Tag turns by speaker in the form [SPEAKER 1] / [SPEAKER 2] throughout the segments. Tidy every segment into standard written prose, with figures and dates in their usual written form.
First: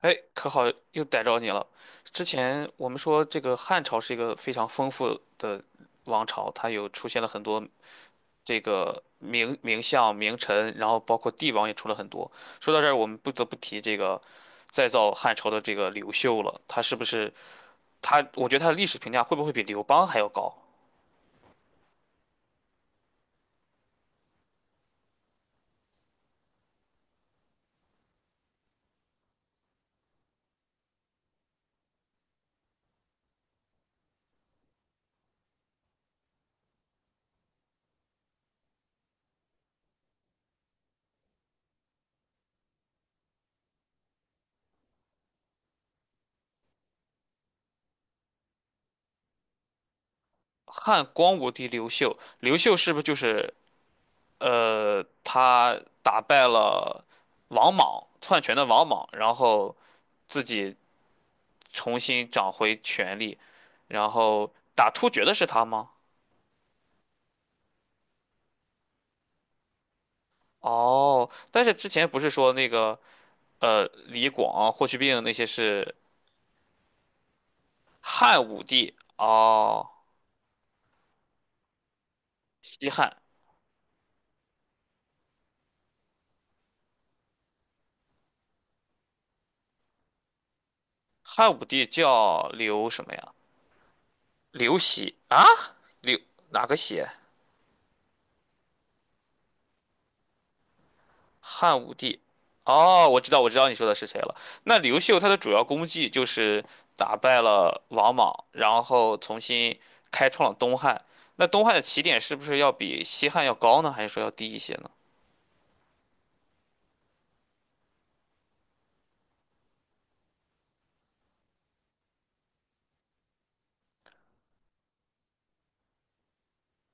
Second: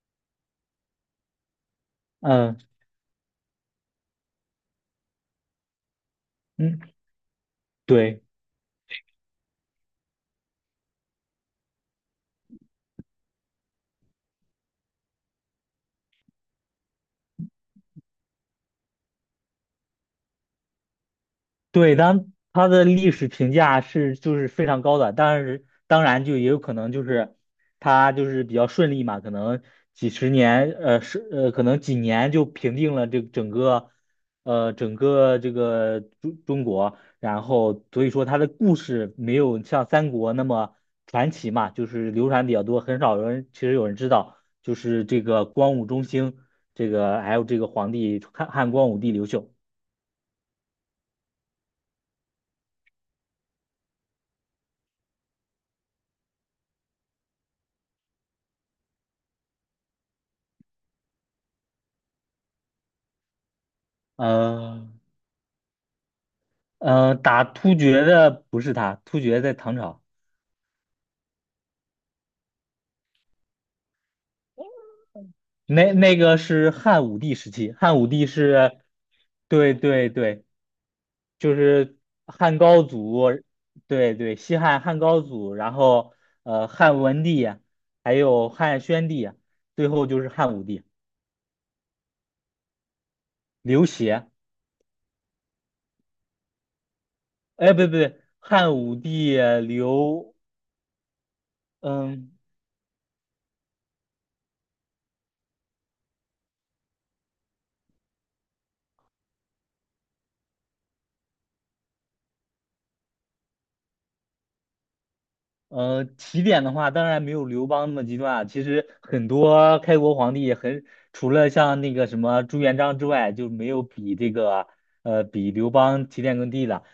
[SPEAKER 1] 哎，可好，又逮着你了。之
[SPEAKER 2] 嗯
[SPEAKER 1] 前我们说这个汉朝是一个非常丰富的王朝，它
[SPEAKER 2] 嗯，
[SPEAKER 1] 有出现了很多
[SPEAKER 2] 对
[SPEAKER 1] 这个名相、名臣，然后包括帝王也出了很多。说到这儿，我们不得不提这个再造汉朝的这个刘秀了，他是不是他？我觉得他的历史评价会不会比刘邦还要高？
[SPEAKER 2] 对，当它的历史评价就是非常高的，但是当然就也有可能就是它就是比较顺利嘛，可能几十年，呃是呃可能几年就平定了这整个，整个这个中国，然后所以说它的故事没有像三国那么传奇嘛，就是流传比较多，很少有人其实有人知道，就是这个光武中兴这个还有这个皇帝汉光武帝刘秀。
[SPEAKER 1] 汉光武帝刘秀，刘秀是不是就是他打败了王莽篡权的王莽，然后自己重新掌回权力，然后
[SPEAKER 2] 呃
[SPEAKER 1] 打突厥的是他吗？
[SPEAKER 2] 打突厥的不是他，突厥在唐朝，
[SPEAKER 1] 哦，但是之前不是说那个李广啊、霍去病那些
[SPEAKER 2] 那
[SPEAKER 1] 是
[SPEAKER 2] 那个是汉武帝时期，汉武帝
[SPEAKER 1] 汉武
[SPEAKER 2] 是，
[SPEAKER 1] 帝
[SPEAKER 2] 对
[SPEAKER 1] 哦，
[SPEAKER 2] 对对，就是汉高
[SPEAKER 1] 西汉
[SPEAKER 2] 祖，对对，西汉汉高祖，然后汉文帝，还有汉宣帝，最后就是汉武帝
[SPEAKER 1] 汉武帝叫刘什么呀？
[SPEAKER 2] 刘协。
[SPEAKER 1] 刘喜啊？刘哪个喜？
[SPEAKER 2] 哎，不对不对，汉武帝刘，
[SPEAKER 1] 汉武帝，
[SPEAKER 2] 嗯。
[SPEAKER 1] 哦，我知道，我知道你说的是谁了。那刘秀他的主要功绩就是打败了王莽，然后重新开创了东汉。那东汉的起点是不是要比西汉要高呢？还是说要低一些呢？
[SPEAKER 2] 起点的话，当然没有刘邦那么极端啊。其实很多开国皇帝很，除了像那个什么朱元璋之外，就没有比这个呃比刘邦起点更低的。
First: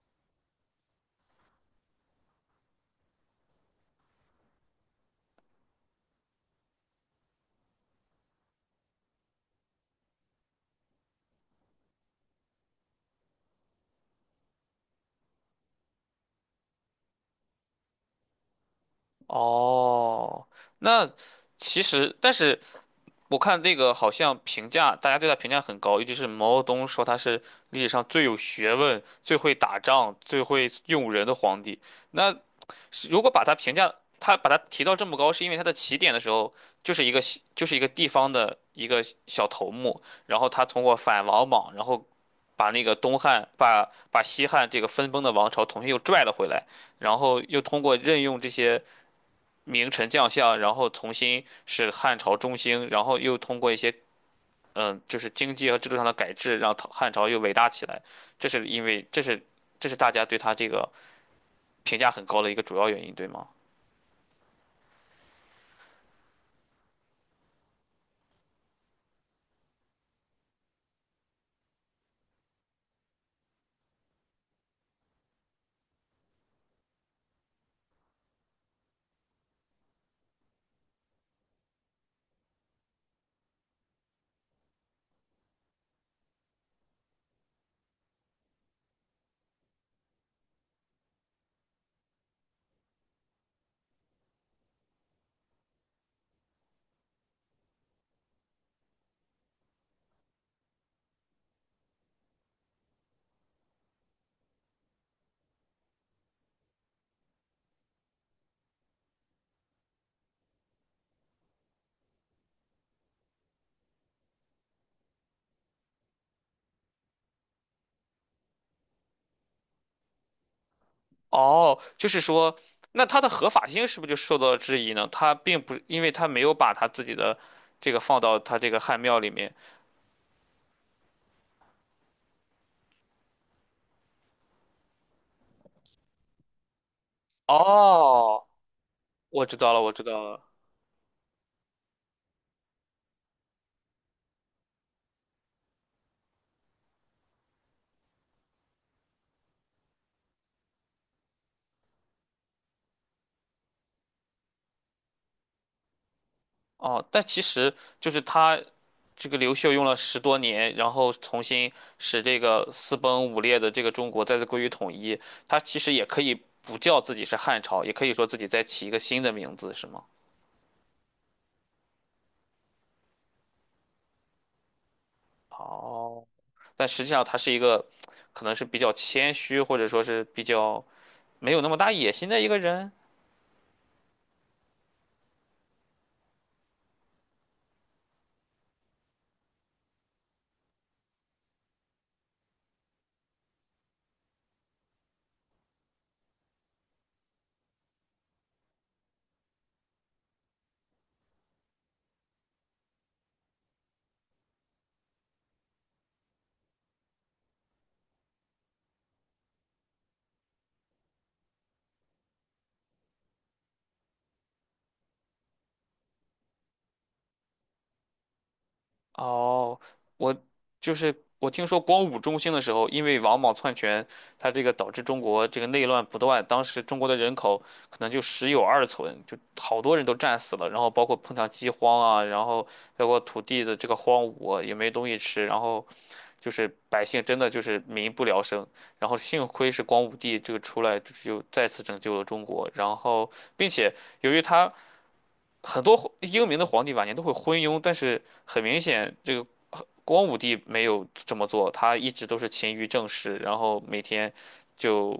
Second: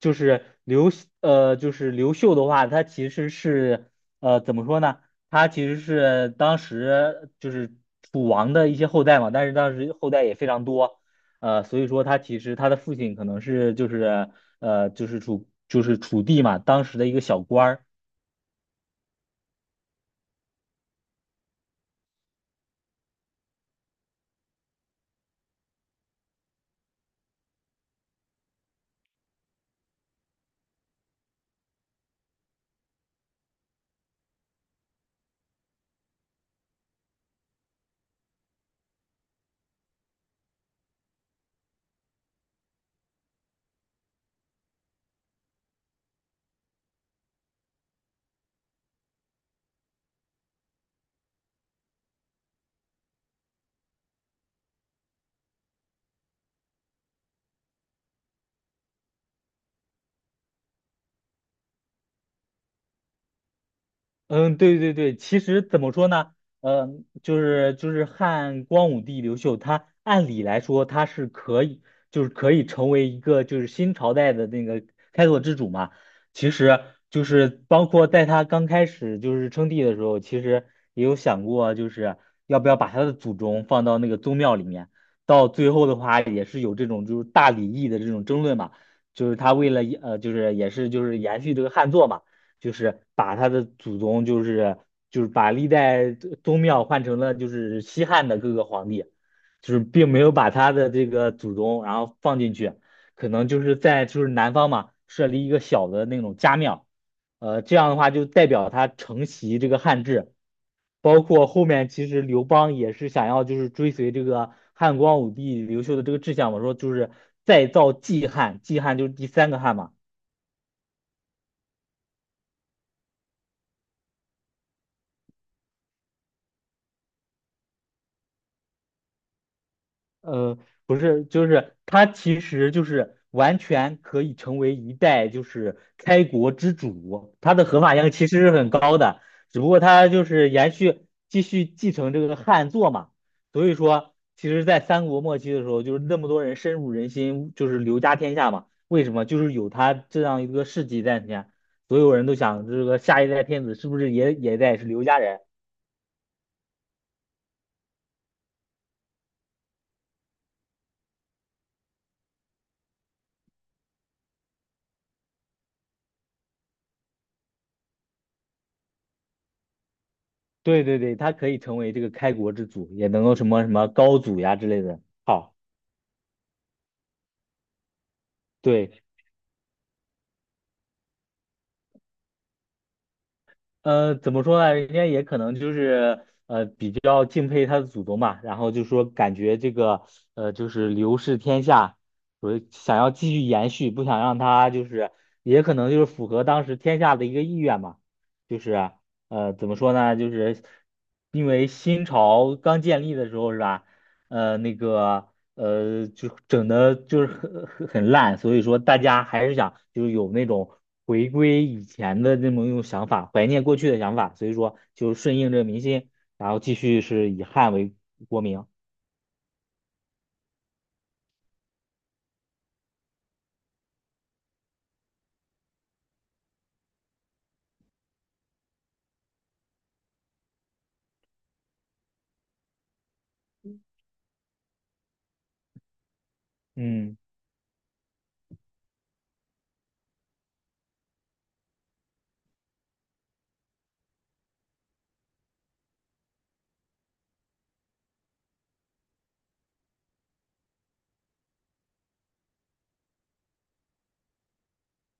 [SPEAKER 2] 就是刘呃就是刘秀的话，他其实是，怎么说呢？他其实是当时就是楚王的一些后代嘛，但是当时后代也非常多，所以说他其实他的父亲可能是就是呃就是楚就是楚地嘛，当时的一个小官儿。
[SPEAKER 1] 哦，那其实，但是我看那个好像评价，大家对他评价很高，尤其是毛泽东说他是历史上最有学问、最会打仗、最会用人的皇帝。那是如果把它评价，它把它提到这么高，是因为它的起点的时候就是一个地方的一个小头目，然后他通过反王莽，然后把那个东汉把把西汉这个分崩的王朝重新又拽了回来，然后又通过任用这些名臣将相，然后重新使汉朝中兴，然后又通过一些就是经济和制度上的改制，让唐汉朝又伟大起来。这是因为这是这是大家对他这个评价很高的一个主要原因，对吗？
[SPEAKER 2] 嗯，对对对，其实怎么说呢？嗯，就是汉光武帝刘秀，他按理来说他是可以，就是可以成为一个就是新朝代的那个开拓之主嘛。其实就是包括在他刚开始就是称帝的时候，其实也有想过就是要不要把他的祖宗放到那个宗庙里面。到最后的话，也是有这种就是大礼义的这种争论嘛，就是他为了就是也是就是延续这个汉作嘛。就是把他的祖宗，就是把历代宗庙换成了就是西汉的各个皇帝，就是并没有把他的这个祖宗然后放进去，可能就是在就是南方嘛设立一个小的那种家庙，这样的话就代表他承袭这个汉制，包括后面其实刘邦也是想要就是追随这个汉光武帝刘秀的这个志向嘛，说就是再造季汉，季汉就是第三个汉嘛。
[SPEAKER 1] 哦，就是说，那它的合法性是不是就受到了质疑呢？他并不，因为他没有把他自己的这个放到他这个汉庙里面。
[SPEAKER 2] 呃，不是，就是他其实就是完全可以成为一代就是开国之主，他的合法性其实
[SPEAKER 1] 哦，
[SPEAKER 2] 是很高的，
[SPEAKER 1] 我知
[SPEAKER 2] 只不
[SPEAKER 1] 道
[SPEAKER 2] 过
[SPEAKER 1] 了，我知
[SPEAKER 2] 他
[SPEAKER 1] 道
[SPEAKER 2] 就
[SPEAKER 1] 了。
[SPEAKER 2] 是延续继续继承这个汉作嘛，所以说其实，在三国末期的时候，就是那么多人深入人心，就是刘家天下嘛，为什么？就是有他这样一个事迹在前，所有人都想这个下一代天子是不是也得是刘家人，
[SPEAKER 1] 哦，但其实就是他这个刘秀用了十多年，然后重新使这个四崩五裂的这个中国再次归于统一。他其实也可以不叫自己是汉朝，也可以说自己再起一个新的名字，是吗？
[SPEAKER 2] 对对对，他可以成为这个开国之祖，也能够什么什么高祖呀之类的。好，
[SPEAKER 1] 哦，但实际上他是一个，可能是比较
[SPEAKER 2] 对，
[SPEAKER 1] 谦虚，或者说是比较没有那么大野心的一个人。
[SPEAKER 2] 怎么说呢？人家也可能就是比较敬佩他的祖宗嘛，然后就说感觉这个就是刘氏天下，所以想要继续延续，不想让他就是也可能就是符合当时天下的一个意愿嘛，就是啊怎么说呢？就是因为新朝刚建立的时候是吧？呃，那个就整的就是很烂，所以说大家还是想就是有那种回归以前的那么一种想法，怀念过去的想法，所以说就顺应这个民心，然后继续是以汉为国名。
[SPEAKER 1] 哦，我就是我听说光武中兴的时候，因为王莽篡权，他这个导致中国这个内乱不断，当时中国的人口可能就十有二存，就好多人都战死了，然后包括碰上饥荒啊，然后包括土地的这个荒芜也没东西吃，然后就是百
[SPEAKER 2] 嗯，
[SPEAKER 1] 姓真的就是民不聊生，然后幸亏是光武帝这个出来，就是又再次拯救了中国，然后并且由于他。很多英明的皇帝晚年都会昏庸，但是很明显，这个光武帝没有这么做，他一直都是勤于政事，然后每天就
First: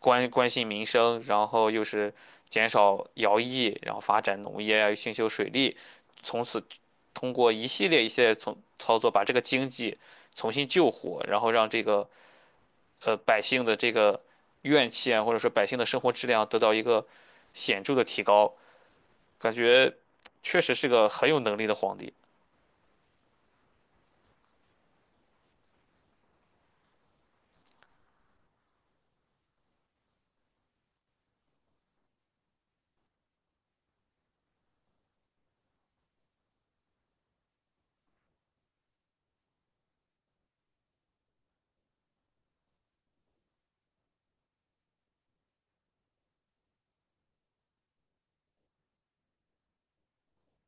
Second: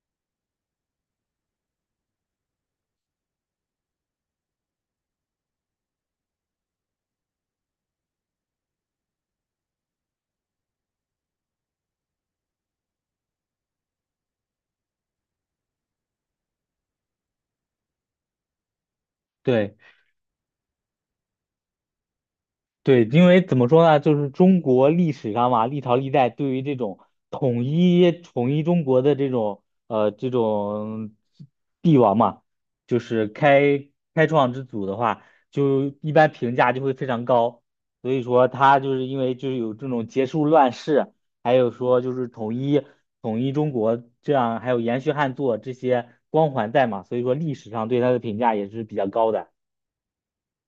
[SPEAKER 1] 关心民生，然后又是减少徭役，然后发展农业啊，又兴修水利，从此通过一系列从操作，把这个经济重新救活，然后让这个百姓的这个怨气啊，或者说百姓的生活质量得到一个显著的提高。感
[SPEAKER 2] 对。
[SPEAKER 1] 觉确实是个很有能力的皇帝
[SPEAKER 2] 对，因为怎么说呢，就是中国历史上嘛，历朝历代对于这种统一中国的这种这种帝王嘛，就是开创之祖的话，就一般评价就会非常高。所以说他就是因为就是有这种结束乱世，还有说就是统一中国这样，还有延续汉祚这些光环在嘛，所以说历史上对他的评价也是比较高的。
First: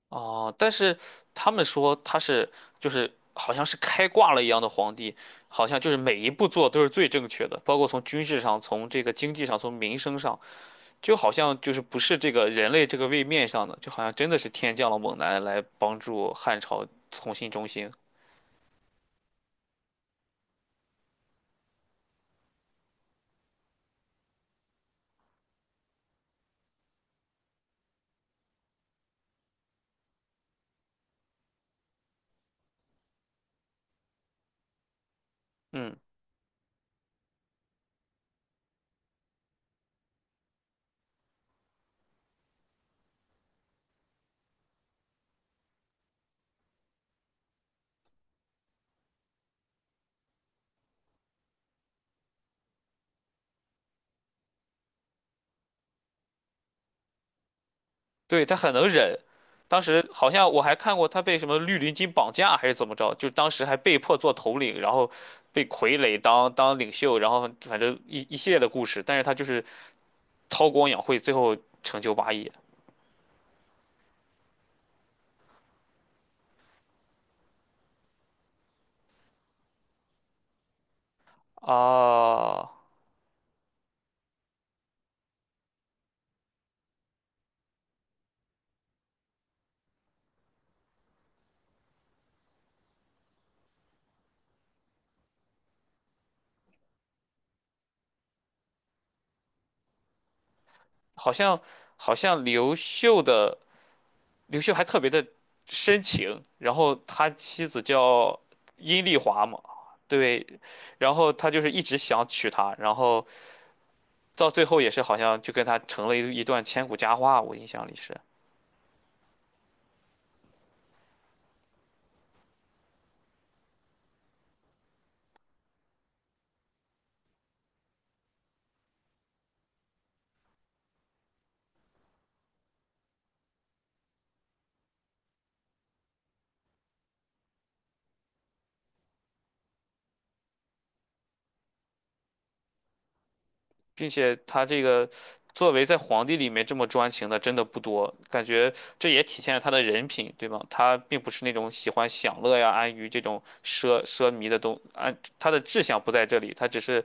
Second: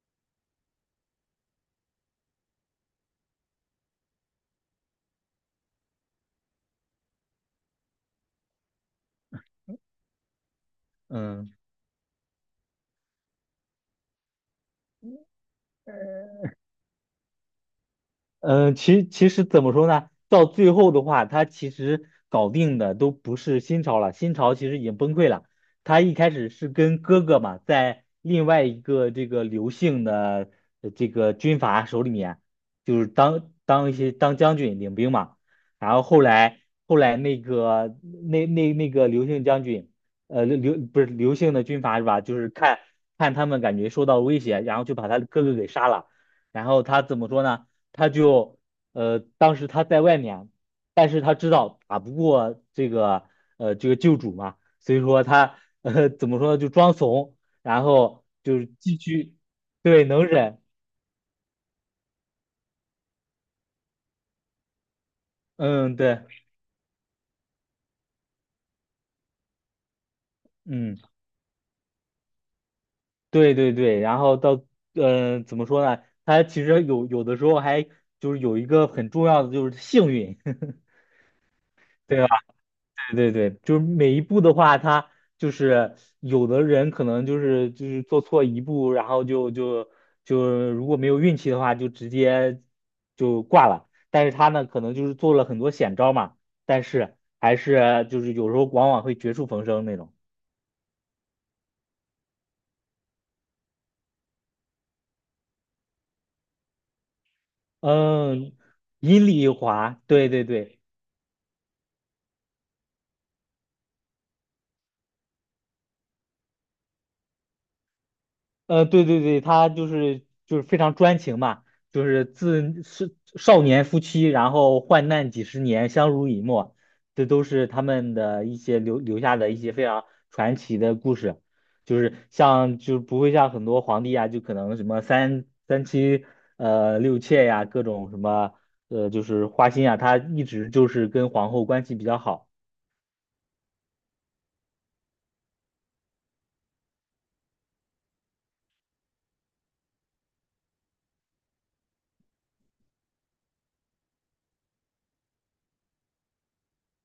[SPEAKER 1] 哦。但是他们说他是就是好像是开挂了一样的皇帝，好像就是每一步做都是最正确的，包括从军事上、从这个经济上、从民生上，就好
[SPEAKER 2] 嗯。
[SPEAKER 1] 像就是不是这个人类这个位面上的，就好像真的是天降了猛男来帮助汉朝重新中兴。
[SPEAKER 2] 嗯，其实怎么说呢？到最后的话，他其实搞定的都不是新朝了，新朝其实已经崩溃了。他一开始是跟哥哥嘛，在另外一个这个刘姓的这个军阀手里面，就是当当一些当将军领兵嘛。然
[SPEAKER 1] 嗯。
[SPEAKER 2] 后后来那个那个刘姓将军，呃刘刘不是刘姓的军阀是吧？就是看看他们感觉受到威胁，然后就把他哥哥给杀了。然后他怎么说呢？他就当时他在外面，但是他知道打不过这个这个救主嘛，所以说他怎么说呢，就装怂，然后
[SPEAKER 1] 对，他
[SPEAKER 2] 就是
[SPEAKER 1] 很能
[SPEAKER 2] 继
[SPEAKER 1] 忍。
[SPEAKER 2] 续
[SPEAKER 1] 当
[SPEAKER 2] 对
[SPEAKER 1] 时
[SPEAKER 2] 能
[SPEAKER 1] 好像我
[SPEAKER 2] 忍，
[SPEAKER 1] 还看过他被什么绿林军绑架还是怎么着，就当时还被迫做头领，然后被
[SPEAKER 2] 嗯
[SPEAKER 1] 傀儡
[SPEAKER 2] 对，
[SPEAKER 1] 当领袖，然后反正一系列的故事。但是他就是韬光
[SPEAKER 2] 嗯
[SPEAKER 1] 养晦，最后成就霸业
[SPEAKER 2] 对对对，然后到怎么说呢，他其实有的时候还就是有一个很重要的就是幸运，对吧？
[SPEAKER 1] 啊！
[SPEAKER 2] 对对对，就是每一步的话，他就是有的人可能就是就是做错一步，然后就就就如果没有运气的话，就直接就挂了。但是他呢，可能就是做了很多险招嘛，但是还是就是有时候往往会绝处逢生那种。
[SPEAKER 1] 好像好像刘秀还特别的深情，然后他妻子叫
[SPEAKER 2] 嗯，
[SPEAKER 1] 阴丽
[SPEAKER 2] 阴里
[SPEAKER 1] 华
[SPEAKER 2] 一
[SPEAKER 1] 嘛，
[SPEAKER 2] 滑，对
[SPEAKER 1] 对，
[SPEAKER 2] 对对。
[SPEAKER 1] 然后他就是一直想娶她，然后到最后也是好像就跟他成了一段千古佳话，我印象里是，
[SPEAKER 2] 对对对，他就是就是非常专情嘛，就是自是少年夫妻，然后患难几十年，相濡以沫，这都是他们的一些留下的一些非常传奇的故事，就是像就不会像很多皇帝啊，就可能什么三妻六妾呀、各种什么就是花心啊，他一直就是跟皇后关系比较好，
[SPEAKER 1] 并且他这个作为在皇帝里面这么专情的真的不多，感觉这也体现了他的人品，对吗？他并不是那种喜欢享乐呀、安于这种奢靡的东，安他的志向不在这里，他只是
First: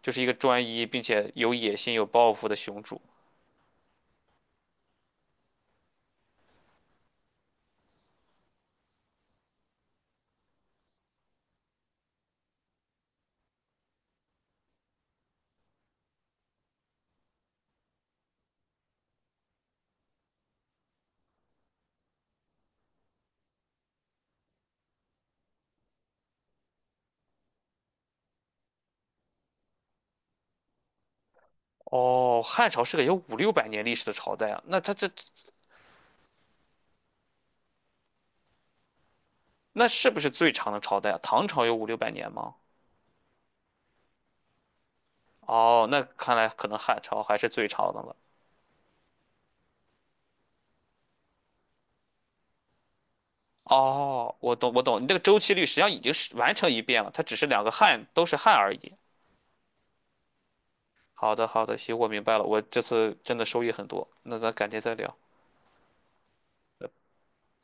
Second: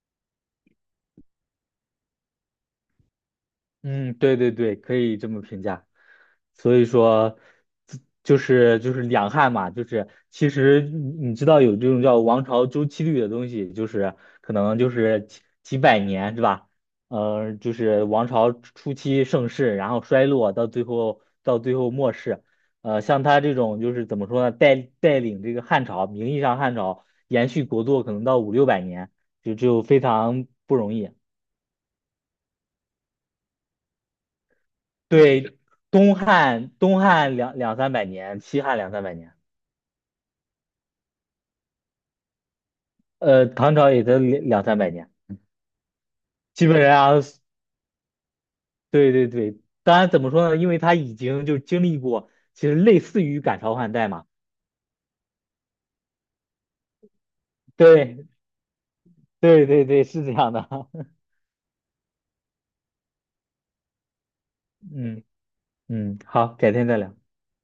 [SPEAKER 1] 就是一个专一并且有野心、有抱负的雄主。
[SPEAKER 2] 嗯，对对对，可以这么评价。所以说，自就是就是两汉嘛，就是其实你知道有这种叫王朝周期律的东西，就是可能就是几百年是吧？就是王朝初期盛世，然后衰落，到最后末世。像他这种就是怎么说呢，带领这个汉朝，名义上汉朝延续国祚可能到五六百年，就非常不容易。
[SPEAKER 1] 哦，汉朝是个有五六百年历史的朝代啊，那他这
[SPEAKER 2] 对，东汉两三百年，西汉两三百年。
[SPEAKER 1] 那是不是最长的朝代啊？唐朝有五六百年吗？
[SPEAKER 2] 唐朝也得两三百年，
[SPEAKER 1] 哦，那看来可
[SPEAKER 2] 基
[SPEAKER 1] 能
[SPEAKER 2] 本
[SPEAKER 1] 汉
[SPEAKER 2] 上，
[SPEAKER 1] 朝还是最长的了。
[SPEAKER 2] 对对对。当然，怎么说呢？因为他已经就经历过，其实类似于赶潮换代嘛。
[SPEAKER 1] 哦，我懂，我懂，你这个周期率实际上已经是完成一遍了，它只是两个汉都
[SPEAKER 2] 对
[SPEAKER 1] 是汉而已。
[SPEAKER 2] 对对对，是这样的。
[SPEAKER 1] 好的，好的，行，我明白了，我这次真的收益很多。那咱改天再聊。
[SPEAKER 2] 嗯嗯，好，改天再聊。